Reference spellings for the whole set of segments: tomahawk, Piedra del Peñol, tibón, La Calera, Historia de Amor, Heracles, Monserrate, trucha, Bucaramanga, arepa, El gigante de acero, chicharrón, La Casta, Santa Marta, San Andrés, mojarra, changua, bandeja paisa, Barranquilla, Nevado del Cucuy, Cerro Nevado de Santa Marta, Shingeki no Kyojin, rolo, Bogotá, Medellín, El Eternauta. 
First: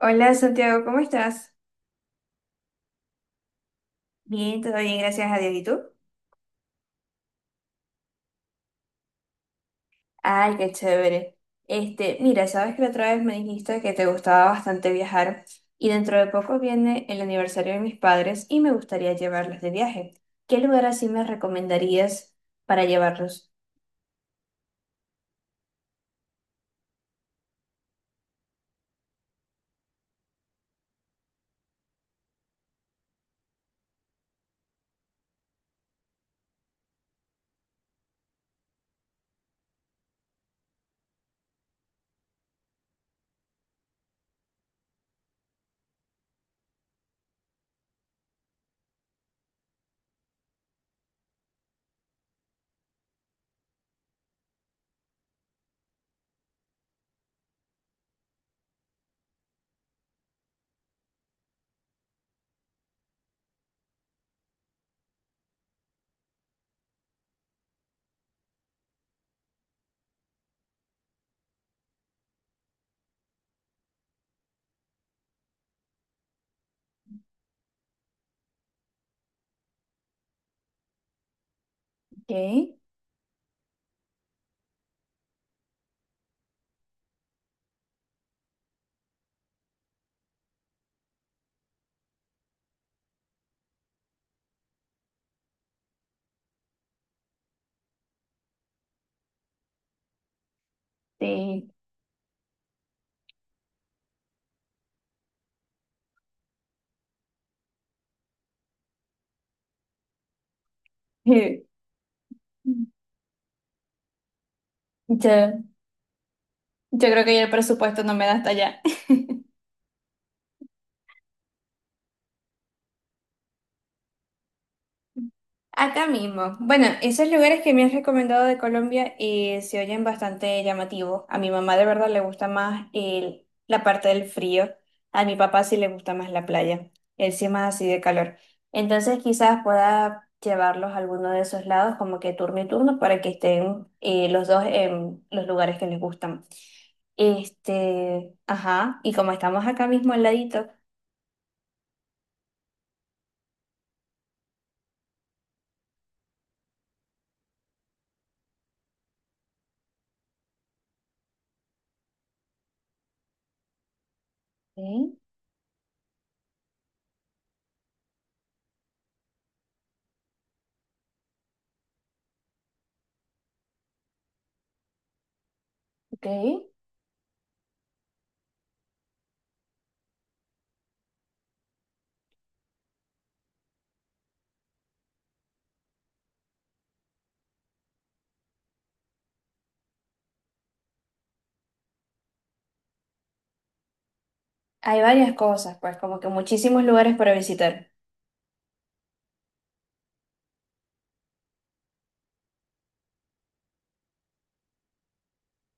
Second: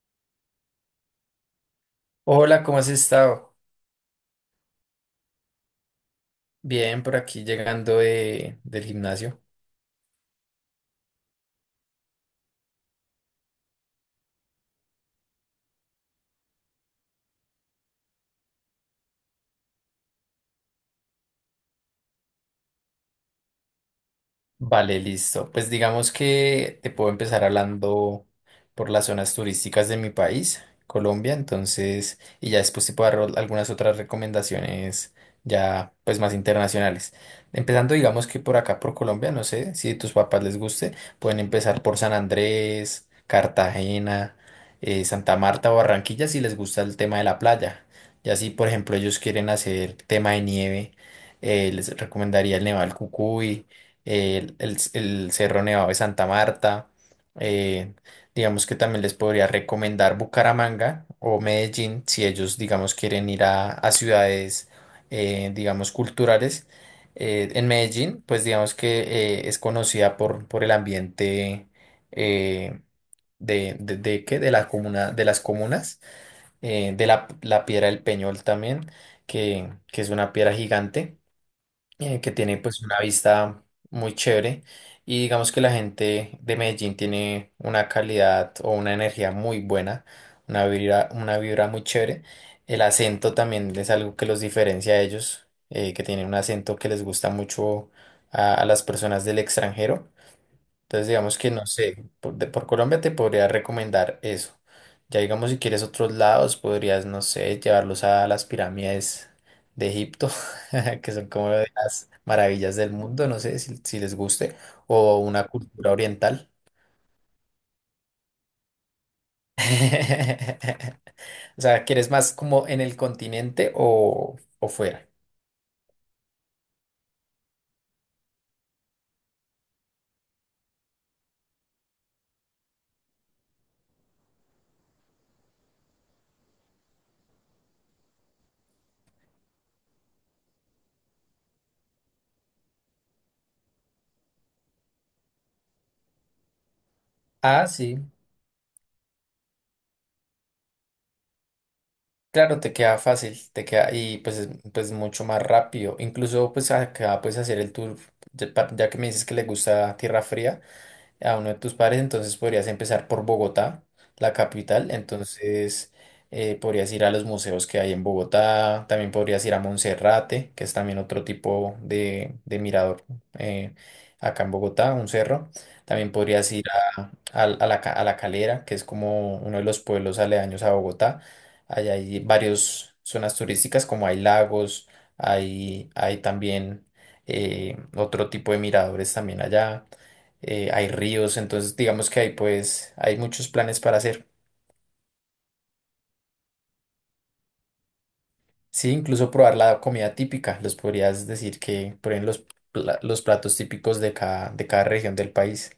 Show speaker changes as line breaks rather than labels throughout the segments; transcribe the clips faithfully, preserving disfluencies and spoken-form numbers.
Hola Santiago, ¿cómo estás?
Hola, ¿cómo has estado?
Bien, todo bien, gracias a Dios. ¿Y tú?
Bien, por aquí llegando de, del gimnasio.
Ay, qué chévere. Este, mira, sabes que la otra vez me dijiste que te gustaba bastante viajar y dentro de poco viene el aniversario de mis padres y me gustaría llevarlos de viaje. ¿Qué lugar así me recomendarías para llevarlos?
Vale, listo. Pues digamos que te puedo empezar hablando por las zonas turísticas de mi país, Colombia, entonces, y ya después te puedo dar ol- algunas otras recomendaciones ya pues más internacionales. Empezando digamos que por acá, por Colombia, no sé si a tus papás les guste, pueden empezar por San Andrés, Cartagena, eh, Santa Marta o Barranquilla si les gusta el tema de la playa. Y así, por ejemplo, ellos quieren hacer tema de nieve, eh, les recomendaría el Nevado del Cucuy el, el- el Cerro Nevado de Santa Marta. eh, digamos que también les podría recomendar Bucaramanga o Medellín si ellos, digamos, quieren ir a, a ciudades, eh, digamos, culturales. Eh, en Medellín, pues digamos que eh, es conocida por, por el ambiente, eh, de, de, de, ¿qué?, de la comuna, de las comunas, eh, de la, la Piedra del Peñol también, que, que es una piedra gigante, eh, que tiene
¿Qué?
pues una vista muy chévere, y digamos que la gente de Medellín tiene una calidad o una energía muy buena, una vibra, una vibra muy chévere. El acento también es algo que los diferencia a ellos, eh, que tienen un acento que les gusta mucho a, a las personas del extranjero. Entonces, digamos que no
Sí.
sé, por, de- por Colombia te podría recomendar eso. Ya digamos, si quieres otros lados, podrías, no sé, llevarlos a las pirámides de Egipto, que son como de las maravillas del mundo, no sé si, si les guste, o una
Yo,
cultura oriental.
yo creo que ya el presupuesto no me da hasta allá.
O sea, ¿quieres más como en el continente o, o fuera?
Acá mismo. Bueno, esos lugares que me has recomendado de Colombia eh, se oyen bastante llamativos. A mi mamá de verdad le gusta más el- la parte del frío. A mi papá sí le gusta más la playa. Él sí es más así de calor. Entonces quizás pueda llevarlos a alguno de esos lados como que turno y turno para que estén eh, los dos en los lugares que les gustan.
Ah, sí.
Este, ajá, y como estamos acá mismo al ladito,
Claro, te queda fácil, te queda y pues es- pues mucho más rápido. Incluso pues acá puedes hacer el tour, ya, pa- ya que me dices que le gusta tierra fría a uno de tus pares, entonces podrías empezar por Bogotá, la capital. Mm.
¿sí?
Entonces, eh, podrías ir a los museos que hay en Bogotá, también podrías ir a Monserrate, que es también otro tipo de, de mirador, eh, acá en Bogotá, un cerro, también
Ok.
podrías ir a, a- a la, Ca- a La Calera, que es como uno de los pueblos aledaños a Bogotá. Allá hay varias zonas turísticas, como hay lagos, hay, hay también... eh, otro tipo de miradores también allá, eh, hay ríos, entonces digamos que hay pues hay muchos planes para hacer.
Hay varias cosas, pues como que muchísimos lugares para visitar.
Sí, incluso probar la comida típica, les podrías decir que prueben los, pla- los platos típicos de cada, de cada región del país.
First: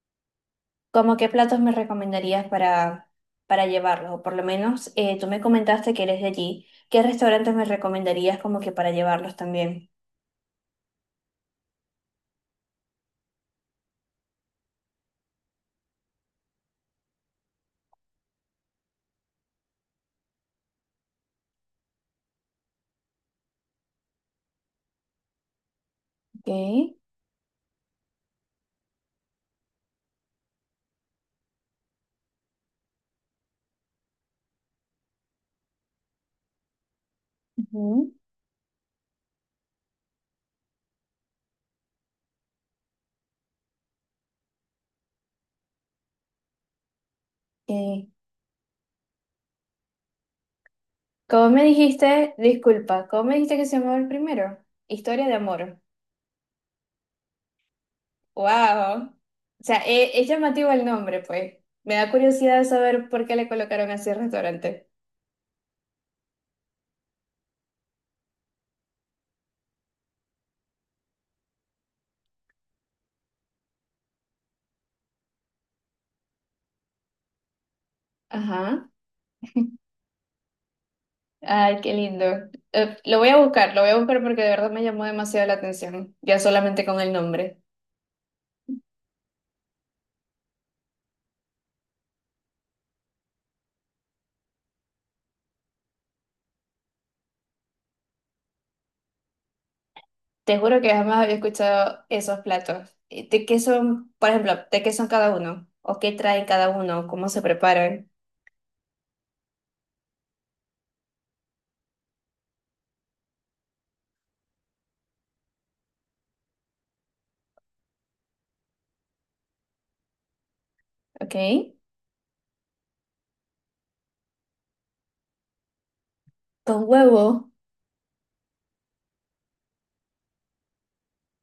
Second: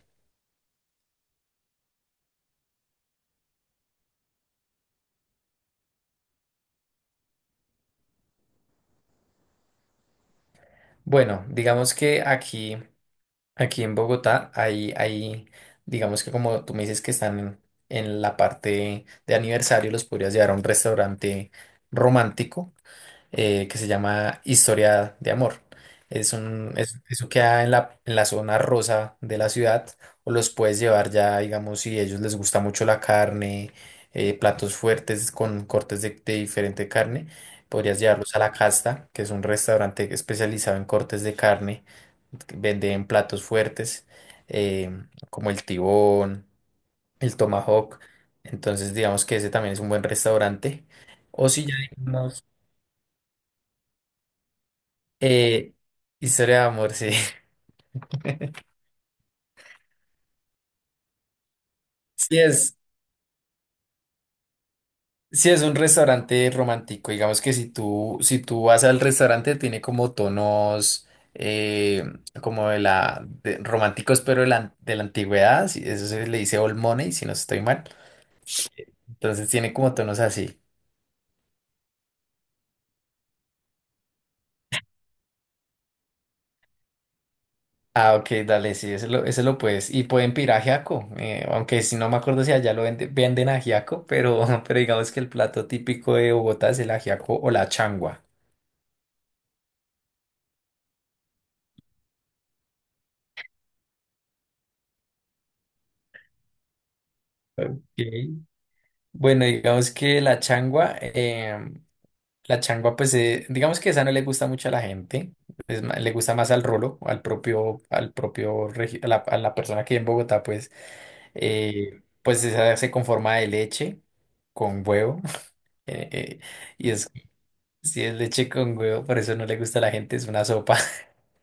¿Cómo qué platos me recomendarías para, para llevarlos? O por lo menos eh, tú me comentaste que eres de allí. ¿Qué restaurantes me recomendarías como que para llevarlos también?
Bueno, digamos que aquí, aquí en Bogotá hay, hay, digamos que como tú me dices que están en, en la parte de aniversario, los podrías llevar a un restaurante romántico, eh, que se llama Historia de Amor. Es
Ok.
un, es- eso queda en la, en la zona rosa de la ciudad, o los puedes llevar ya, digamos, si a ellos les gusta mucho la carne, eh, platos fuertes con cortes de, de diferente carne. Podrías
Ujú.
llevarlos a La Casta, que es un restaurante especializado en cortes de carne, que venden platos fuertes, eh, como el tibón, el tomahawk,
eh,
entonces digamos que ese también es un buen restaurante. O
¿Cómo me
si ya...
dijiste? Disculpa, ¿cómo me dijiste que se llamaba el primero? Historia de
Eh,
amor.
Historia de Amor, sí.
¡Wow! O sea, eh, es llamativo el nombre, pues. Me da
Sí
curiosidad
es,
saber por qué le colocaron así el restaurante.
sí es un restaurante romántico. Digamos que si tú, si tú vas al restaurante, tiene como tonos, eh, como de la de- románticos, pero de la, de la antigüedad. Sí, eso se le dice old money, si no estoy mal.
Ajá.
Entonces tiene como tonos así.
Ay, qué lindo. Eh, lo voy a buscar, lo voy a buscar porque de verdad me llamó demasiado la atención, ya solamente con el nombre.
Ah, ok, dale, sí, ese lo, ese lo puedes. Y pueden pedir ajiaco, eh, aunque si no me acuerdo si allá lo vende- venden, ajiaco, pero pero digamos que el plato típico de Bogotá es el ajiaco o la changua.
Te juro que jamás había escuchado esos platos. Eh, ¿De qué son, por ejemplo, de qué son cada uno? ¿O qué trae cada uno? ¿Cómo se
Ok.
preparan?
Bueno, digamos que la changua, em, la changua, pues eh, digamos que esa no le gusta mucho a la gente, es ma- le gusta más al rolo, al propio, al propio, regi- a la, a la persona que en Bogotá, pues,
¿Ok?
eh, pues esa se conforma de leche con huevo, eh, eh,
Con
y es,
huevo.
si es leche con huevo, por eso no le gusta a la gente, es una sopa,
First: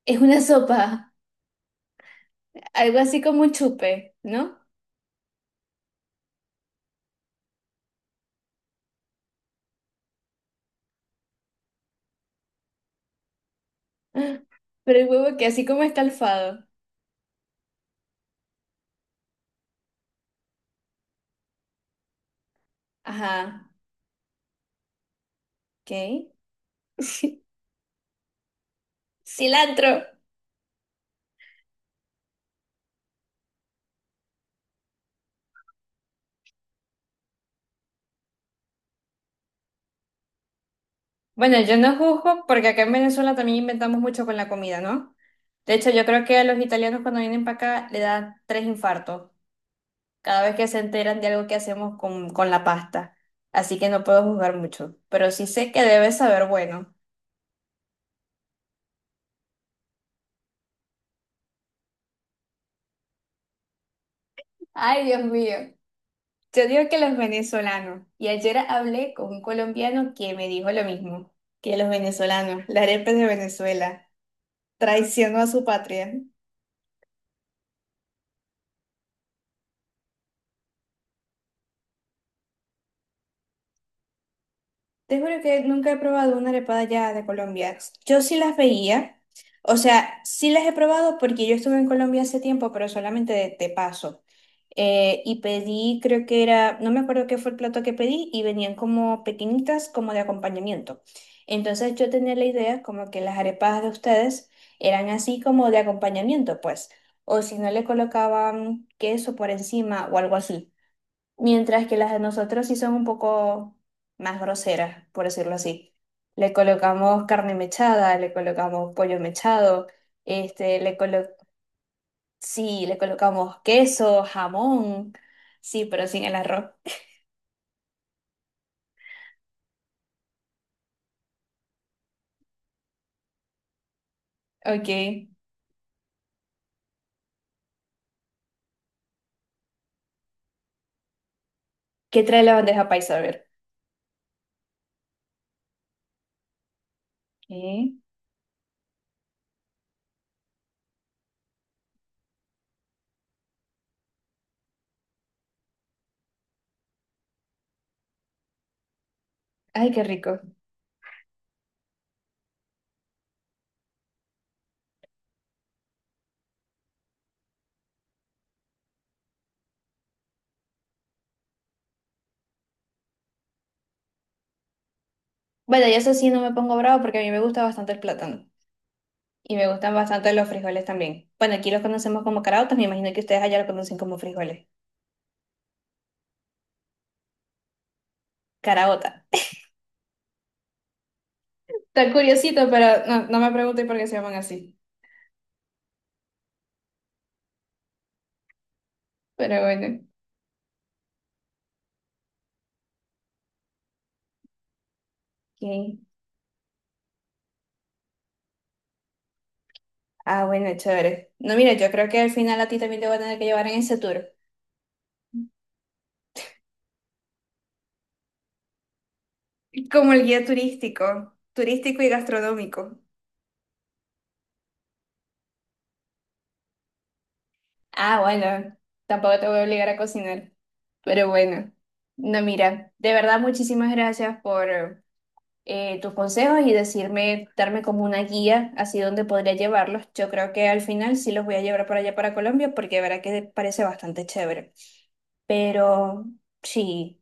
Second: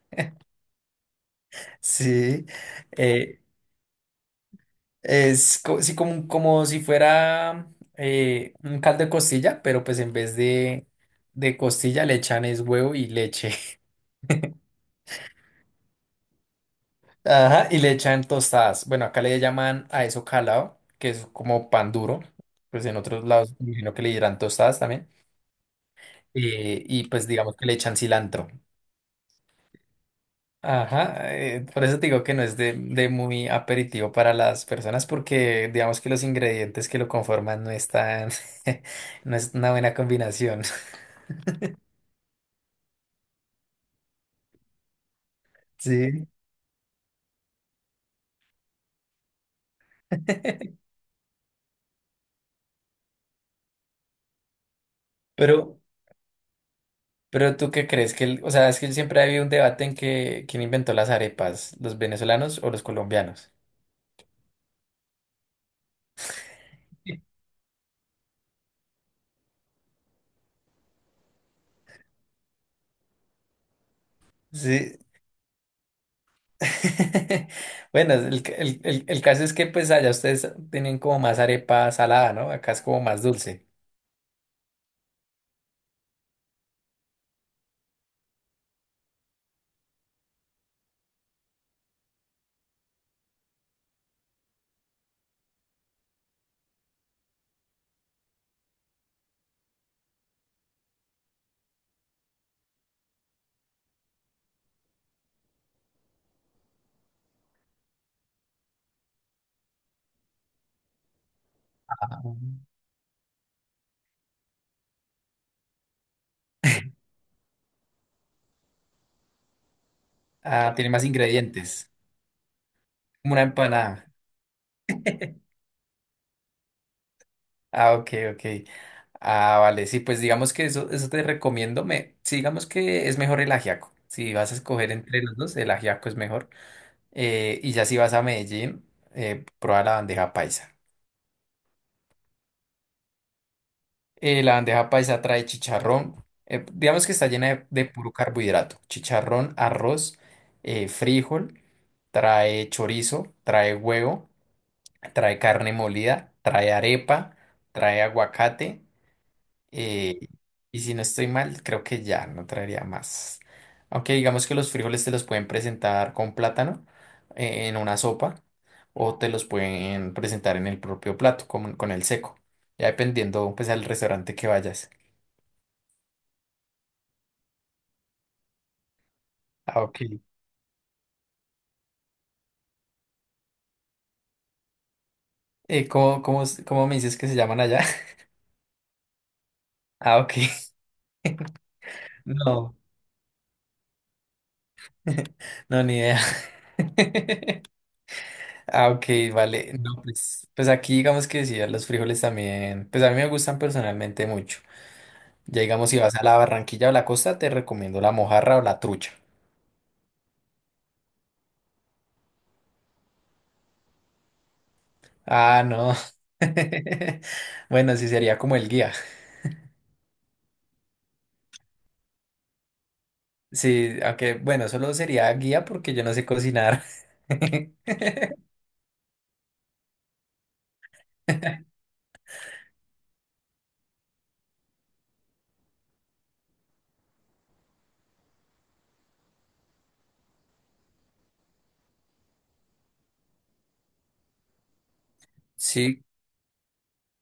Es una sopa,
sí,
algo así como
eh,
un chupe, ¿no?
Es co- sí, como, como si fuera eh, un caldo de costilla, pero pues en vez de, de costilla le echan es huevo y leche.
Ah, pero el huevo que así como escalfado.
Ajá, y le echan tostadas. Bueno, acá le llaman a eso calado, que es como pan duro. Pues en otros lados
Ajá.
me imagino que le dirán tostadas también.
¿Ok?
Eh, y pues digamos que le echan cilantro.
Cilantro.
Ajá, eh, por eso te digo que no es de, de muy aperitivo para las personas porque digamos que los ingredientes que lo conforman no están, no es una buena combinación.
Bueno, yo no juzgo porque acá en Venezuela también inventamos mucho con la comida, ¿no? De hecho, yo creo
Sí.
que a los italianos cuando vienen para acá le dan tres infartos cada vez que se enteran de algo que hacemos con, con la pasta. Así que no puedo juzgar mucho, pero sí sé
Pero,
que debe saber bueno.
pero ¿tú qué crees? Que el- o sea, es que siempre ha habido un debate en que quién inventó las arepas, los venezolanos o los colombianos.
Ay, Dios mío. Yo digo que los venezolanos. Y ayer hablé con un colombiano que me dijo lo mismo, que los venezolanos, la arepa es de Venezuela,
Sí.
traicionó a su patria.
Bueno, el, ca- el- el- el caso es que pues allá ustedes tienen como más arepa salada, ¿no? Acá es como más dulce.
Te juro que nunca he probado una arepada ya de Colombia. Yo sí las veía, o sea, sí las he probado porque yo estuve en Colombia hace tiempo, pero solamente de, de paso. Eh, y pedí, creo que era, no me acuerdo qué fue el plato que pedí, y venían como pequeñitas, como de acompañamiento. Entonces yo tenía la idea como que las arepas de ustedes eran así como de acompañamiento, pues, o si no le colocaban queso por encima o algo así. Mientras que las de
Ah.
nosotros sí son un poco más groseras, por decirlo así. Le colocamos carne mechada, le colocamos pollo mechado,
Ah,
este,
tiene
le
más
colo-
ingredientes.
sí, le
Como una
colocamos
empanada.
queso, jamón, sí, pero sin el arroz.
Ah, ok, ok. Ah, vale, sí, pues digamos que eso, eso te recomiendo. Me, sí, digamos que es mejor el ajiaco. Si vas a
Ok.
escoger entre los dos, el ajiaco es mejor. Eh, y ya si vas a Medellín, eh, prueba la bandeja paisa.
¿Qué trae la bandeja paisa? A ver.
Eh, la bandeja paisa trae chicharrón, eh, digamos que está llena de, de
¿Qué?
puro carbohidrato. Chicharrón, arroz, eh, frijol, trae chorizo, trae huevo, trae carne molida, trae arepa, trae aguacate.
Ay, qué
Eh,
rico.
y si no estoy mal, creo que ya no traería más. Aunque digamos que los frijoles te los pueden presentar con plátano, eh, en una sopa o te los pueden presentar en el propio plato con, con el seco. Ya dependiendo pues al restaurante que vayas.
Bueno, y eso sí no me pongo bravo porque a mí me gusta bastante el plátano. Y me
Ah,
gustan
ok.
bastante los frijoles también. Bueno, aquí los conocemos como caraotas, me imagino que ustedes allá lo conocen como frijoles.
Eh, ¿cómo, cómo, s- cómo me dices que se llaman allá?
Caraota.
Ah, ok.
Está curiosito,
No,
pero no, no me pregunté por qué se llaman así.
no, ni idea. Ah, ok,
Pero
vale.
bueno.
No, pues, pues aquí digamos que sí, a los frijoles también, pues a mí me gustan personalmente mucho. Ya digamos, si
Ok.
vas a la Barranquilla o la costa, te recomiendo la mojarra o la trucha.
Ah, bueno, chévere. No, mira, yo creo que al final a ti también te voy a tener que llevar en ese tour.
Ah, no. Bueno, sí sería como el guía.
Como el guía turístico, turístico y gastronómico.
Sí, aunque bueno, solo sería guía porque yo no sé cocinar.
Ah, bueno, tampoco te voy a obligar a cocinar. Pero bueno. No, mira, de verdad muchísimas gracias por eh, tus consejos y decirme, darme como una guía así donde podría llevarlos. Yo creo que al final sí los voy a llevar para allá para Colombia porque verá que parece bastante chévere.
Sí,
Pero sí,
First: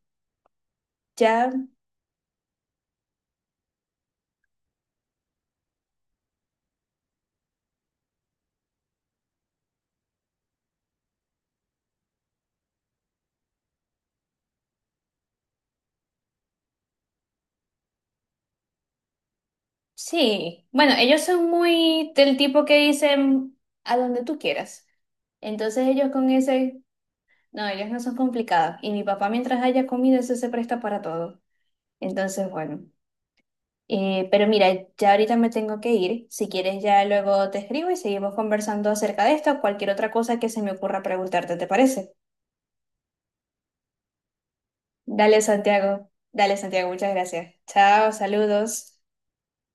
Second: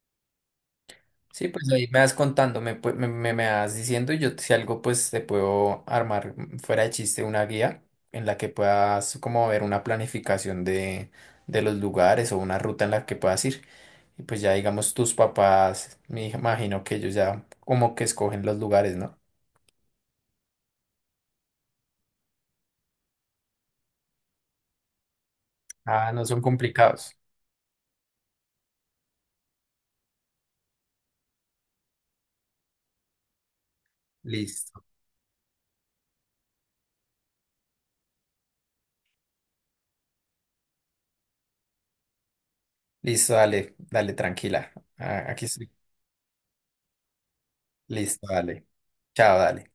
sí,
ya
pues ahí me vas contando, me, pu- me, me- me- vas diciendo y yo si algo pues te puedo armar, mm, fuera de chiste una guía en la que puedas como ver una planificación de, de los lugares o una ruta en la que puedas ir. Y pues ya digamos tus papás, me imagino que ellos ya como que escogen los lugares, ¿no?
sí. Bueno, ellos son muy del tipo que dicen a donde tú quieras. Entonces ellos
Ah, no
con
son
ese,
complicados.
no, ellos no son complicados. Y mi papá mientras haya comido, eso se presta para todo. Entonces, bueno. Eh, pero mira,
Listo.
ya ahorita me tengo que ir. Si quieres, ya luego te escribo y seguimos conversando acerca de esto o cualquier otra cosa que se me ocurra preguntarte, ¿te parece?
Listo, dale, dale, tranquila. Ah,
Dale,
aquí estoy.
Santiago. Dale, Santiago, muchas gracias. Chao,
Listo, dale.
saludos.
Chao, dale.